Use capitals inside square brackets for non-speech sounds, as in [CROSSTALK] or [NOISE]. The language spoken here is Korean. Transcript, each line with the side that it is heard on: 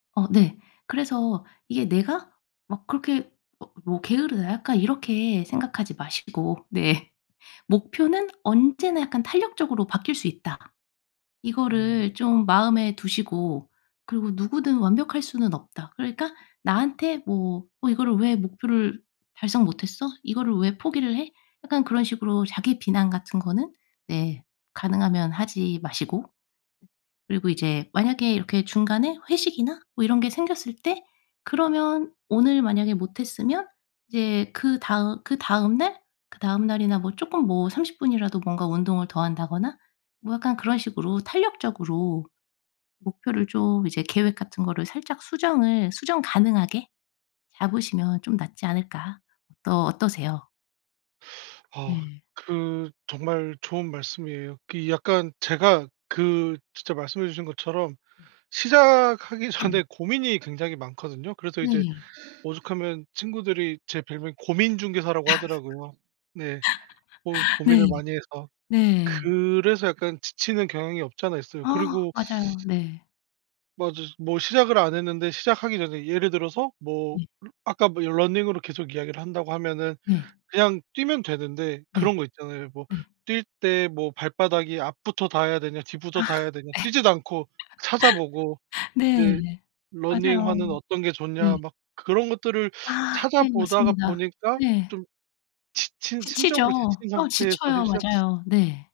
left: 어 네. 그래서 이게 '내가 막 그렇게 막 뭐 게으르다.' 약간 이렇게 생각하지 마시고. 네. '목표는 언제나 약간 탄력적으로 바뀔 수 있다.'
right: 음.
left: 이거를 좀 마음에 두시고 그리고 '누구든 완벽할 수는 없다.' 그러니까 나한테 뭐 어 이거를 '왜 목표를 달성 못했어? 이거를 왜 포기를 해?' 약간 그런 식으로 자기 비난 같은 거는 네 가능하면 하지 마시고 그리고 이제 만약에 이렇게 중간에 회식이나 뭐 이런 게 생겼을 때 그러면 오늘 만약에 못했으면 이제 그다음 그다음 날, 그다음 날이나 뭐 조금 뭐 30 분이라도 뭔가 운동을 더 한다거나 뭐 약간 그런 식으로 탄력적으로 목표를 좀 이제 계획 같은 거를 살짝 수정을 수정 가능하게 잡으시면 좀 낫지 않을까. 또 어떠세요?
right: [SUCKS TEETH] 아
left: 네.
right: 그 정말 좋은 말씀이에요. 그 약간 제가 그 진짜 말씀해 주신 것처럼
left: 네.
right: 시작하기 전에 고민이 굉장히 많거든요. 그래서 이제
left: 네.
right: 오죽하면 친구들이 제 별명이 고민 중개사라고 하더라고요. 네. 고
left: [LAUGHS]
right: 고민을
left: 네.
right: 많이 해서.
left: 네.
right: 그래서 약간 지치는 경향이 없지 않아 있어요.
left: 아.
right: 그리고
left: 맞아요.
right: [SUCKS TEETH]
left: 네.
right: 맞아요. 뭐 시작을 안 했는데 시작하기 전에 예를 들어서 뭐
left: 네.
right: 아까 뭐 러닝으로 계속 이야기를 한다고 하면은
left: 네.
right: 그냥 뛰면 되는데
left: 네.
right: 그런 거 있잖아요. 뭐
left: 네.
right: '뛸 때 뭐 발바닥이 앞부터 닿아야 되냐.
left: 아.
right: 뒤부터 닿아야
left: 네.
right: 되냐.' 뛰지도 않고 찾아보고.
left: [LAUGHS]
right: 이제
left: 네. 맞아요.
right: '러닝화는 어떤 게 좋냐.'
left: 네.
right: 막 그런 것들을
left: 아
right: 찾아
left: 네.
right: 보다가
left: 맞습니다.
right: 보니까
left: 네.
right: 좀 지친
left: 지치죠.
right: 심적으로 지친
left: 어
right: 상태에서 힐
left: 지쳐요.
right: 시작
left: 맞아요. 네.